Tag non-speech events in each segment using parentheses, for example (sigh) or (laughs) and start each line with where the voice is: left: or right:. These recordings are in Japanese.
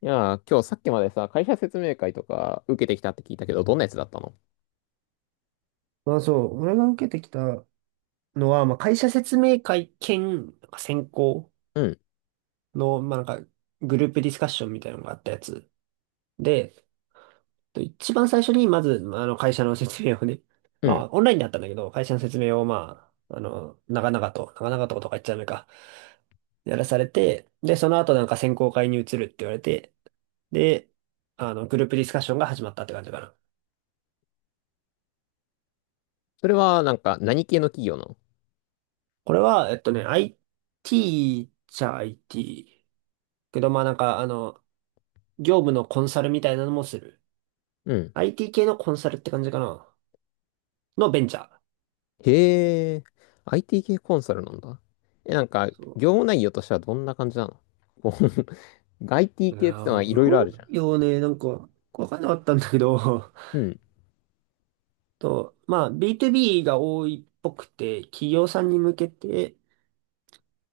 left: いやー、今日さっきまでさ、会社説明会とか受けてきたって聞いたけど、どんなやつだったの？
right: まあそう、俺が受けてきたのは、まあ会社説明会兼、なんか選考
left: うん、
right: の、まあなんかグループディスカッションみたいなのがあったやつ。で、一番最初にまず、まあ会社の説明をね、(laughs)
left: う
right: ま
left: ん。
right: あオンラインだったんだけど、会社の説明を長々と、長々ととか言っちゃダメか、やらされて、で、その後なんか選考会に移るって言われて、で、グループディスカッションが始まったって感じかな。
left: それは、なんか、何系の企業なの？
right: これは、IT じゃ IT。けど、業務のコンサルみたいなのもする。
left: うん。
right: IT 系のコンサルって感じかな。のベンチャー。
left: へえ、IT 系コンサルなんだ。え、なんか、
right: そ
left: 業務内容としてはどんな感じなの？こう (laughs) IT
right: う。
left: 系ってのはい
right: 業
left: ろいろあるじゃ
right: 務
left: ん。
right: 用ね、わかんなかったんだけど、
left: うん、
right: (laughs) と、まあ、B2B が多いっぽくて、企業さんに向けて、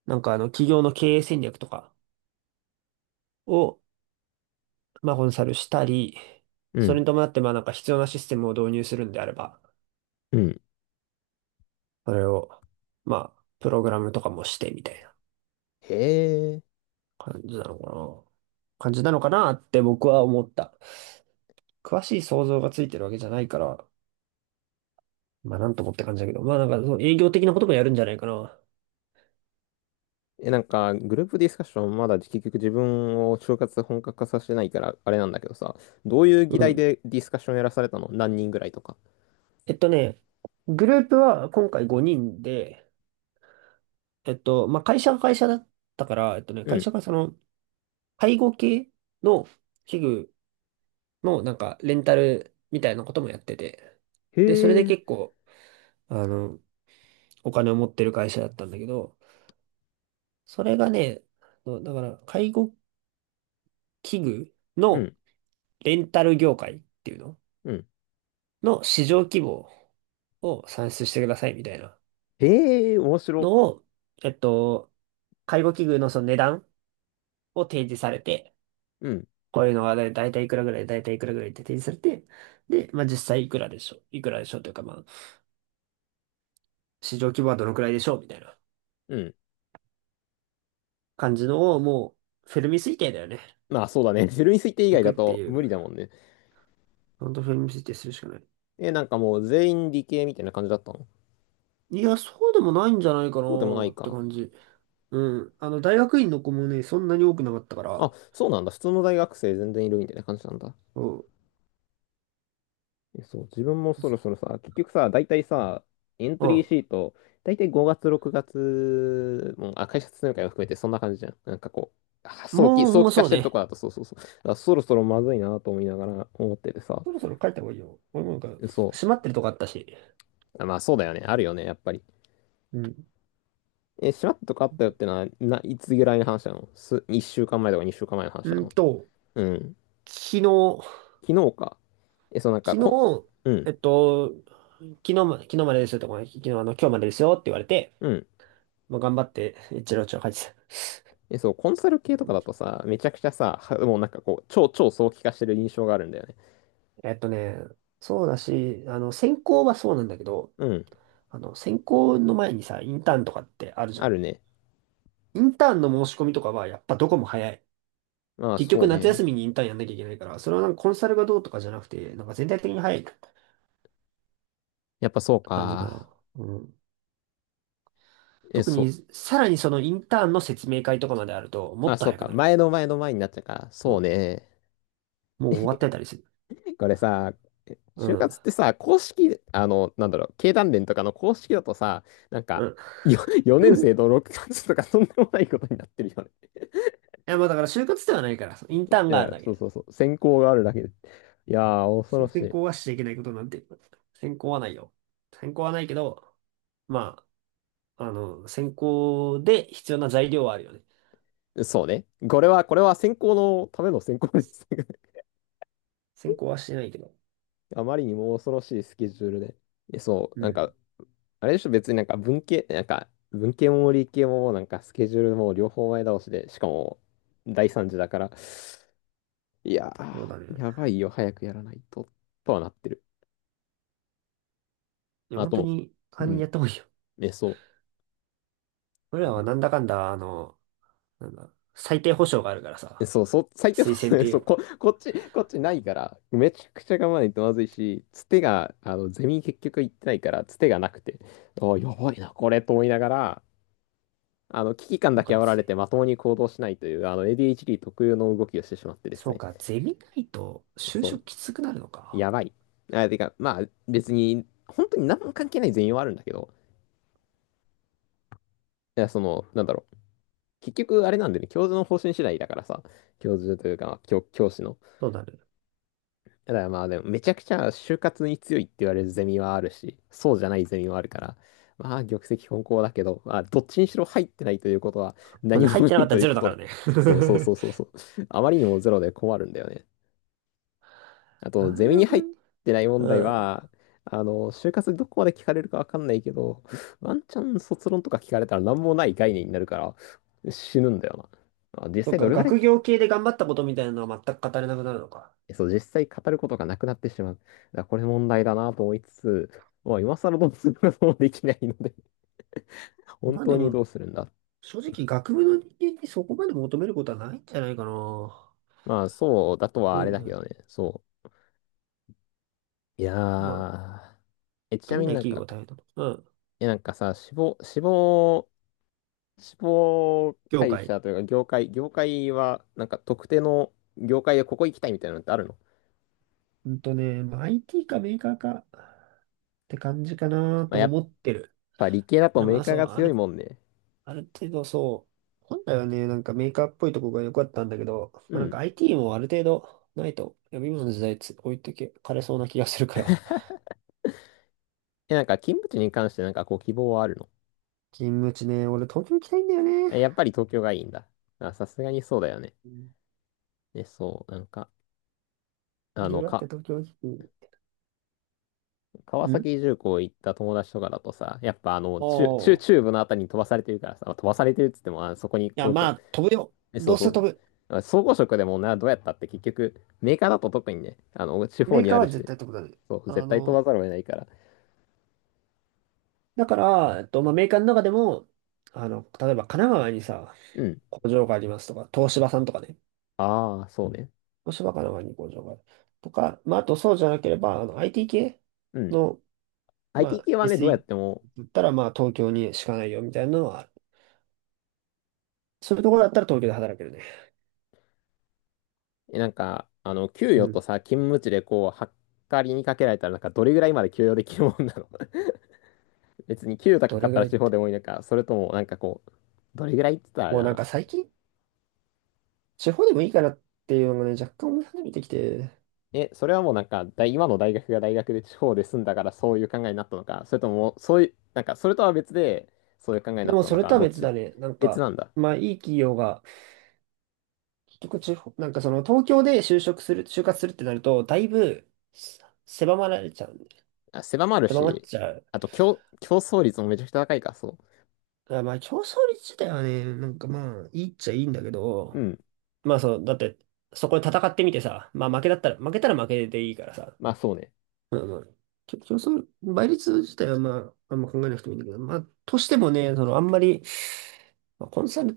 right: 企業の経営戦略とかを、まあ、コンサルしたり、
left: う
right: それ
left: ん、
right: に伴って、必要なシステムを導入するんであれば、
left: うん。
right: それを、まあ、プログラムとかもしてみたいな
left: へえ。
right: 感じなのかな。感じなのかなって僕は思った。詳しい想像がついてるわけじゃないから、まあなんともって感じだけど、まあなんかその営業的なこともやるんじゃないかな。
left: え、なんか、グループディスカッションまだ結局自分を就活本格化させてないから、あれなんだけどさ、どういう議
right: う
left: 題
right: ん。
left: でディスカッションやらされたの？何人ぐらいとか。
right: えっとね、グループは今回5人で、まあ会社が会社だったから、えっとね、
left: う
right: 会
left: ん。
right: 社がその介護系の器具のなんかレンタルみたいなこともやってて、
left: へ
right: で、それで
left: え。
right: 結構、あの、お金を持ってる会社だったんだけど、それがね、そうだから介護器具
left: う
right: の
left: ん。
right: レンタル業界っていうの
left: うん。
right: の市場規模を算出してくださいみたいな
left: へえ、面白。
right: のを、えっと、介護器具のその値段を提示されて、
left: うん。
right: こういうのはだいたいいくらぐらい、だいたいいくらぐらいって提示されて、で、まあ実際いくらでしょう、いくらでしょうというか、まあ市場規模はどのくらいでしょうみたいな
left: うん。
right: 感じのをもうフェルミ推定だよね。
left: まあそうだね。(laughs) ゼロに推定
right: し
left: 以
right: てい
left: 外
right: く
left: だ
right: って
left: と
right: い
left: 無理
right: う。
left: だもんね。
right: ほんとフェルミ推定するしかない。
left: え、なんかもう全員理系みたいな感じだったの？
right: いや、そうでもないんじゃないか
left: そうでもな
right: な
left: い
right: って
left: か。
right: 感じ。うん。あの、大学院の子もね、そんなに多くなかったか
left: あ、
right: ら、
left: そうなんだ。普通の大学生全然いるみたいな感じなんだ。
right: そ
left: えそう、自分もそろそろさ、結局さ、大体さ、エント
right: う。う
left: リー
right: ん。
left: シート、大体5月、6月、もう、あ、会社説明会を含めてそんな感じじゃん。なんかこう、あ早期、早
right: もう
left: 期化
right: そ
left: し
right: う
left: てると
right: ね。
left: こだと、そうそうそう。だからそろそろまずいなと思いながら思っててさ。
right: そろそろ帰った方がいいよ。俺もなんか、
left: そう。
right: 閉まってるとこあったし。
left: あまあそうだよね。あるよね、やっぱり。
right: うん。
left: え、しまったとこあったよってのは、いつぐらいの話なの、1週間前とか2週間前の話
right: う
left: な
right: ん
left: の？
right: と、
left: うん。
right: 昨日、
left: 昨日か。え、そうなんか、
right: 昨日、
left: うん、
right: えっと、昨日までですよとか、昨日あの、今日までですよって言われて、
left: うん。
right: まあ、頑張って、一郎長書いてた。
left: え、そう、コンサル系とかだとさ、めちゃくちゃさ、はもうなんかこう、超超早期化してる印象があるんだよね。
right: えっとね、そうだし、専攻はそうなんだけど、
left: うん。
right: 専攻の前にさ、インターンとかってあるじゃ
left: ある
right: ん。
left: ね。
right: インターンの申し込みとかは、やっぱどこも早い。
left: まあ、
right: 結
left: そ
right: 局
left: う
right: 夏休み
left: ね。
right: にインターンやんなきゃいけないから、それはなんかコンサルがどうとかじゃなくて、なんか全体的に早い
left: やっぱそう
right: 感じかな。
left: か。
right: うん。
left: え、
right: 特
left: そう。
right: に、さらにそのインターンの説明会とかまであると、も
left: あ、
right: っと
left: そう
right: 早く
left: か。
right: なる。
left: 前の前の前になっちゃうか。
right: そ
left: そうね。
right: う。もう終わってたりする。
left: これさ、
right: う
left: 就
right: ん。
left: 活ってさ、公式、あの、なんだろう、経団連とかの公式だとさ、なん
right: う
left: か、
right: ん。
left: よ4 (laughs) 年生
right: (laughs) い
left: の6月とかとんでもないことになってるよね。
right: や、まあだから就活ではないから、インタ
left: (laughs)
right: ーン
left: い
right: がある
left: や、
right: だ
left: そう
right: け。
left: そうそう、選考があるだけで。いやー、恐ろ
right: せ専
left: し
right: 攻はしちゃいけないことなんて、専攻はないよ。専攻はないけど、まあ、専攻で必要な材料はあるよね。
left: い。そうね。これは選考のための選考です。(laughs)
right: 専攻はしてないけど。
left: あまりにも恐ろしいスケジュールで。えそ
right: う
left: う、なんか、
right: ん。
left: あれでしょ、別になんか文系、なんか、文系も理系もなんかスケジュールも両方前倒しで、しかも第三次だから、いや
right: そうだね。
left: ー、やばいよ、早くやらないと、とはなってる。
right: いや、
left: あ
right: 本当
left: と、
right: に、早め
left: う
right: にやっ
left: ん、
right: た方がいいよ。
left: え、そう。
right: 俺らはなんだかんだ、最低保障があるから
left: え、
right: さ、
left: そう、そう、最低の、
right: 推薦っ
left: (laughs)
right: てい
left: そう、
right: う
left: こっちないから、めちゃくちゃ我慢ないとまずいし、つてが、あの、ゼミ結局行ってないから、つてがなくて、ああ、やばいな、これ、と思いながら、あの、危機感
right: の
left: だ
right: か
left: け
right: っ
left: 煽られて
right: て。
left: まともに行動しないという、あの、ADHD 特有の動きをしてしまってです
right: そう
left: ね。
right: か、ゼミないと就
left: そ
right: 職きつくなるの
left: う、や
right: か。
left: ばい。あ、てか、まあ、別に、本当に何も関係ない全容はあるんだけど、いや、その、なんだろう。結局あれなんでね、教授の方針次第だからさ、教授というか、教師の。
right: そうなる。
left: だからまあでも、めちゃくちゃ就活に強いって言われるゼミはあるし、そうじゃないゼミはあるから、まあ玉石混交だけど、まあどっちにしろ入ってないということは
right: (laughs) そう
left: 何
right: ね、
left: も
right: 入っ
left: な
right: てなか
left: い
right: った
left: と
right: ら
left: いう
right: ゼロ
left: こ
right: だ
left: と
right: から
left: で。
right: ね。
left: そうそうそ
right: (laughs)
left: うそうそう。あまりにもゼロで困るんだよね。あ
right: な
left: と、ゼミ
right: る
left: に
right: ほ
left: 入
right: ど
left: っ
right: ね。
left: てない問
right: う
left: 題
right: ん。
left: は、あの、就活でどこまで聞かれるかわかんないけど、ワンチャン卒論とか聞かれたら何もない概念になるから死ぬんだよな。まあ実
right: そっ
left: 際ど
right: か、
left: れぐらい
right: 学
left: 聞
right: 業系で頑張ったことみたいなのは全く語れなくなるのか。
left: そう、実際語ることがなくなってしまう。だからこれ問題だなと思いつつ、まあ、今更どうすることもできないので、(laughs) 本
right: まあで
left: 当に
right: も、
left: どうするんだ。
right: 正直学部の人間にそこまで求めることはないんじゃないかな。思
left: まあ、そうだとは
right: う
left: あれ
right: ん
left: だ
right: だ
left: け
right: け
left: ど
right: ど。
left: ね、そう。いや
right: まあ、
left: ー、え、ち
right: 求
left: な
right: め
left: み
right: な
left: に
right: い
left: なん
right: 企業
left: か、
right: は大変だと。うん。
left: え、なんかさ、死亡、死亡、死亡
right: 業
left: 会
right: 界。
left: 社というか、業界は、なんか特定の業界でここ行きたいみたいなのってあるの？
right: うんとね、まあ、IT かメーカーかって感じかな
left: まあ、
right: と
left: やっ
right: 思ってる。
left: ぱ理系だと
right: でも
left: メ
right: ま
left: ー
right: あ、
left: カー
right: そう、
left: が
right: あ
left: 強い
right: る
left: もんね。
right: ある程度そう、本来はね、なんかメーカーっぽいとこが良かったんだけど、
left: う
right: まあ、なん
left: ん。
right: か IT もある程度ないと、いやっぱ今の時代つ置いてけかれそうな気がするから。(laughs)
left: え、なんか勤務地に関してなんかこう希望はあるの？
right: 勤務地ね、俺東京行きたいんだよね。
left: えやっぱり東京がいいんだ。あ、さすがにそうだよね。
right: うん。
left: で、そう、なんか、
right: い
left: あ
right: ろい
left: の、
right: ろあって東京行き、
left: 川
right: うん、
left: 崎重工行った友達とかだとさ、やっぱあの、
right: お
left: 中、中、
right: おー。
left: 中
right: い
left: 部のあたりに飛ばされてるからさ、まあ飛ばされてるっつっても、あ、そこに
right: や、
left: 工
right: ま
left: 場、
right: あ、飛ぶよ。
left: え、そ
right: ど
left: う
right: う
left: そ
right: せ
left: う。
right: 飛ぶ。
left: あ総合職でもな、どうやったって結局、メーカーだと特にね、あの、地方
right: メー
left: に
right: カー
left: ある
right: は絶
left: し、
right: 対飛ぶだね。
left: そう、
right: あ
left: 絶対飛
right: の、
left: ばざるを得ないから。
right: だから、えっと、まあ、メーカーの中でも、あの、例えば神奈川にさ、
left: うん。
right: 工場がありますとか、東芝さんとかね。
left: ああ、そうね。
right: そばかのがに工場がある。とか、まあ、あとそうじゃなければ、あの IT 系
left: うん。
right: の、ま
left: IT
right: あ、
left: 系はね、どうやっても、
right: SE だったら、まあ、東京にしかないよみたいなのはある、そういうところだったら東京で働けるね。
left: えなんか、あの、給
right: う
left: 与と
right: ん。
left: さ、勤務地でこう、はっかりにかけられたら、なんか、どれぐらいまで給与できるもんなの？別に給与高
right: ど
left: かっ
right: れぐ
left: たら
right: らいっ
left: 地方
right: て。
left: でもいいのか、それともなんかこう、どれぐらいって言ったらあれ
right: もう
left: だ
right: なん
left: な。
right: か最近、地方でもいいかなっていうのがね、若干思い始めてきて。
left: え、それはもうなんか今の大学が大学で地方で住んだからそういう考えになったのか、それとも、そういう、なんか、それとは別で、そういう考えに
right: で
left: なっ
right: も
left: た
right: そ
left: の
right: れ
left: か、
right: とは
left: どっ
right: 別
left: ち？
right: だね。
left: 別なんだ。
right: まあいい企業が、結局地方、なんかその東京で就職する、就活するってなると、だいぶせ狭まられちゃうんで、
left: あ、狭まる
right: 狭まっ
left: し、
right: ちゃう。
left: あと競争率もめちゃくちゃ高いか、そ
right: あまあ、競争率自体はね、なんかまあ、いいっちゃいいんだけ
left: う。う
right: ど、
left: ん。
right: まあそう、だって、そこで戦ってみてさ、まあ負けだったら、負けたら負けでいいからさ、
left: まあそうね。
right: まあまあ、きょ競争、倍率自体はまあ、あんま考えなくてもいいんだけど、まあ、としてもね、その、あんまり、まあコンサルっ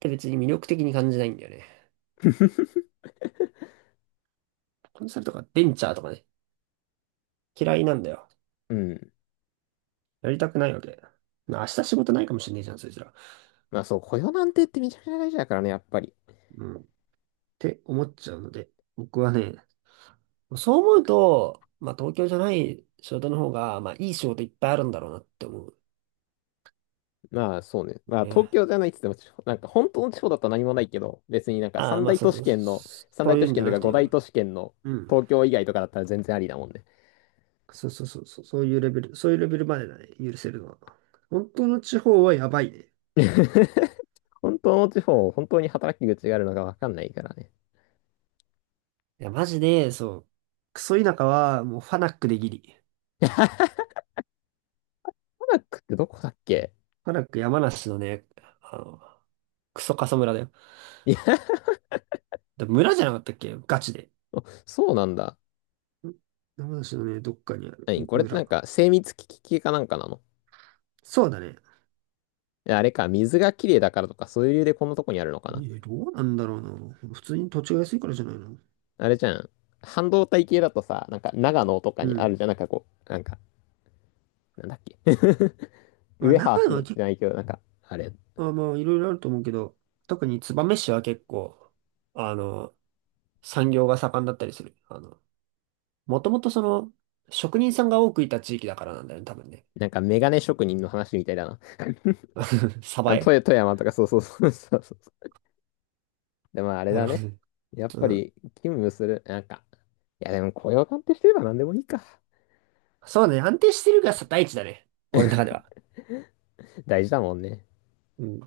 right: て別に魅力的に感じないんだよね。
left: (laughs)
right: コンサルとかベンチャーとかね、嫌いなんだよ。
left: うん。
right: やりたくないわけ。まあ明日仕事ないかもしれねえじゃん、そいつら。
left: まあそう、雇用なんてってめちゃくちゃ大事だからね、やっぱり。
right: うん。って思っちゃうので、僕はね、そう思うと、まあ、東京じゃない仕事の方が、まあ、いい仕事いっぱいあるんだろうなって思う
left: まあそうね。まあ東
right: ね。
left: 京じゃないって言っても、なんか本当の地方だと何もないけど、別になんか
right: ああ、
left: 三
right: まあ、
left: 大
right: そう
left: 都
right: そ
left: 市
right: う、
left: 圏の、三
right: そ
left: 大
right: うい
left: 都
right: う
left: 市
right: んじ
left: 圏
right: ゃ
left: と
right: な
left: か
right: くて
left: 五大
right: よ。
left: 都市圏の
right: うん。
left: 東京以外とかだったら全然ありだもんね。
right: そうそうそう、そうそういうレベルまでだね、許せるのは。本当の地方はやばいね。
left: (laughs) 本当の地方、本当に働き口があるのかわかんないからね。
right: いや、マジで、そう。クソ田舎は、もう、ファナックでギリ。
left: タナックってどこだっけ？
right: ファナック山梨のね、あの、クソ過疎村だよ。
left: いや、
right: で村じゃなかったっけガチで。
left: そうなんだ。
right: ん、山梨のね、どっかにあるい
left: 何これってな
right: 村。
left: んか精密機器系かなんかなの？
right: そうだね。
left: いやあれか、水がきれいだからとかそういう理由でこんなとこにあるのかな？
right: え、どうなんだろうな。普通に土地が安いからじゃないの。
left: あれじゃん。半導体系だとさ、なんか長野とか
right: う
left: にある
right: ん。
left: じゃん。なんかこう、なんか、なんだっけ (laughs)
right: まあ、
left: ウェハー
right: 長野は
left: ス
right: 結
left: じゃないけど、なんか、あれ、
right: 構、まあ、いろいろあると思うけど、特に燕市は結構、あの、産業が盛んだったりする。あの、もともとその、職人さんが多くいた地域だからなんだよね、多分ね。
left: なんかメガネ職人の話みたいだな。
right: (laughs) 鯖
left: あの、
right: 江、
left: 富富山とか、そうそうそうそうそう。でもあれ
right: な
left: だ
right: るほ
left: ね。やっ
right: ど。
left: ぱ
right: うん。
left: り、勤務する、なんか、いやでも雇用鑑定してれば何でもいいか。
right: そうね、安定してるが大地だね。俺の中では。
left: 大事だもんね。
right: うん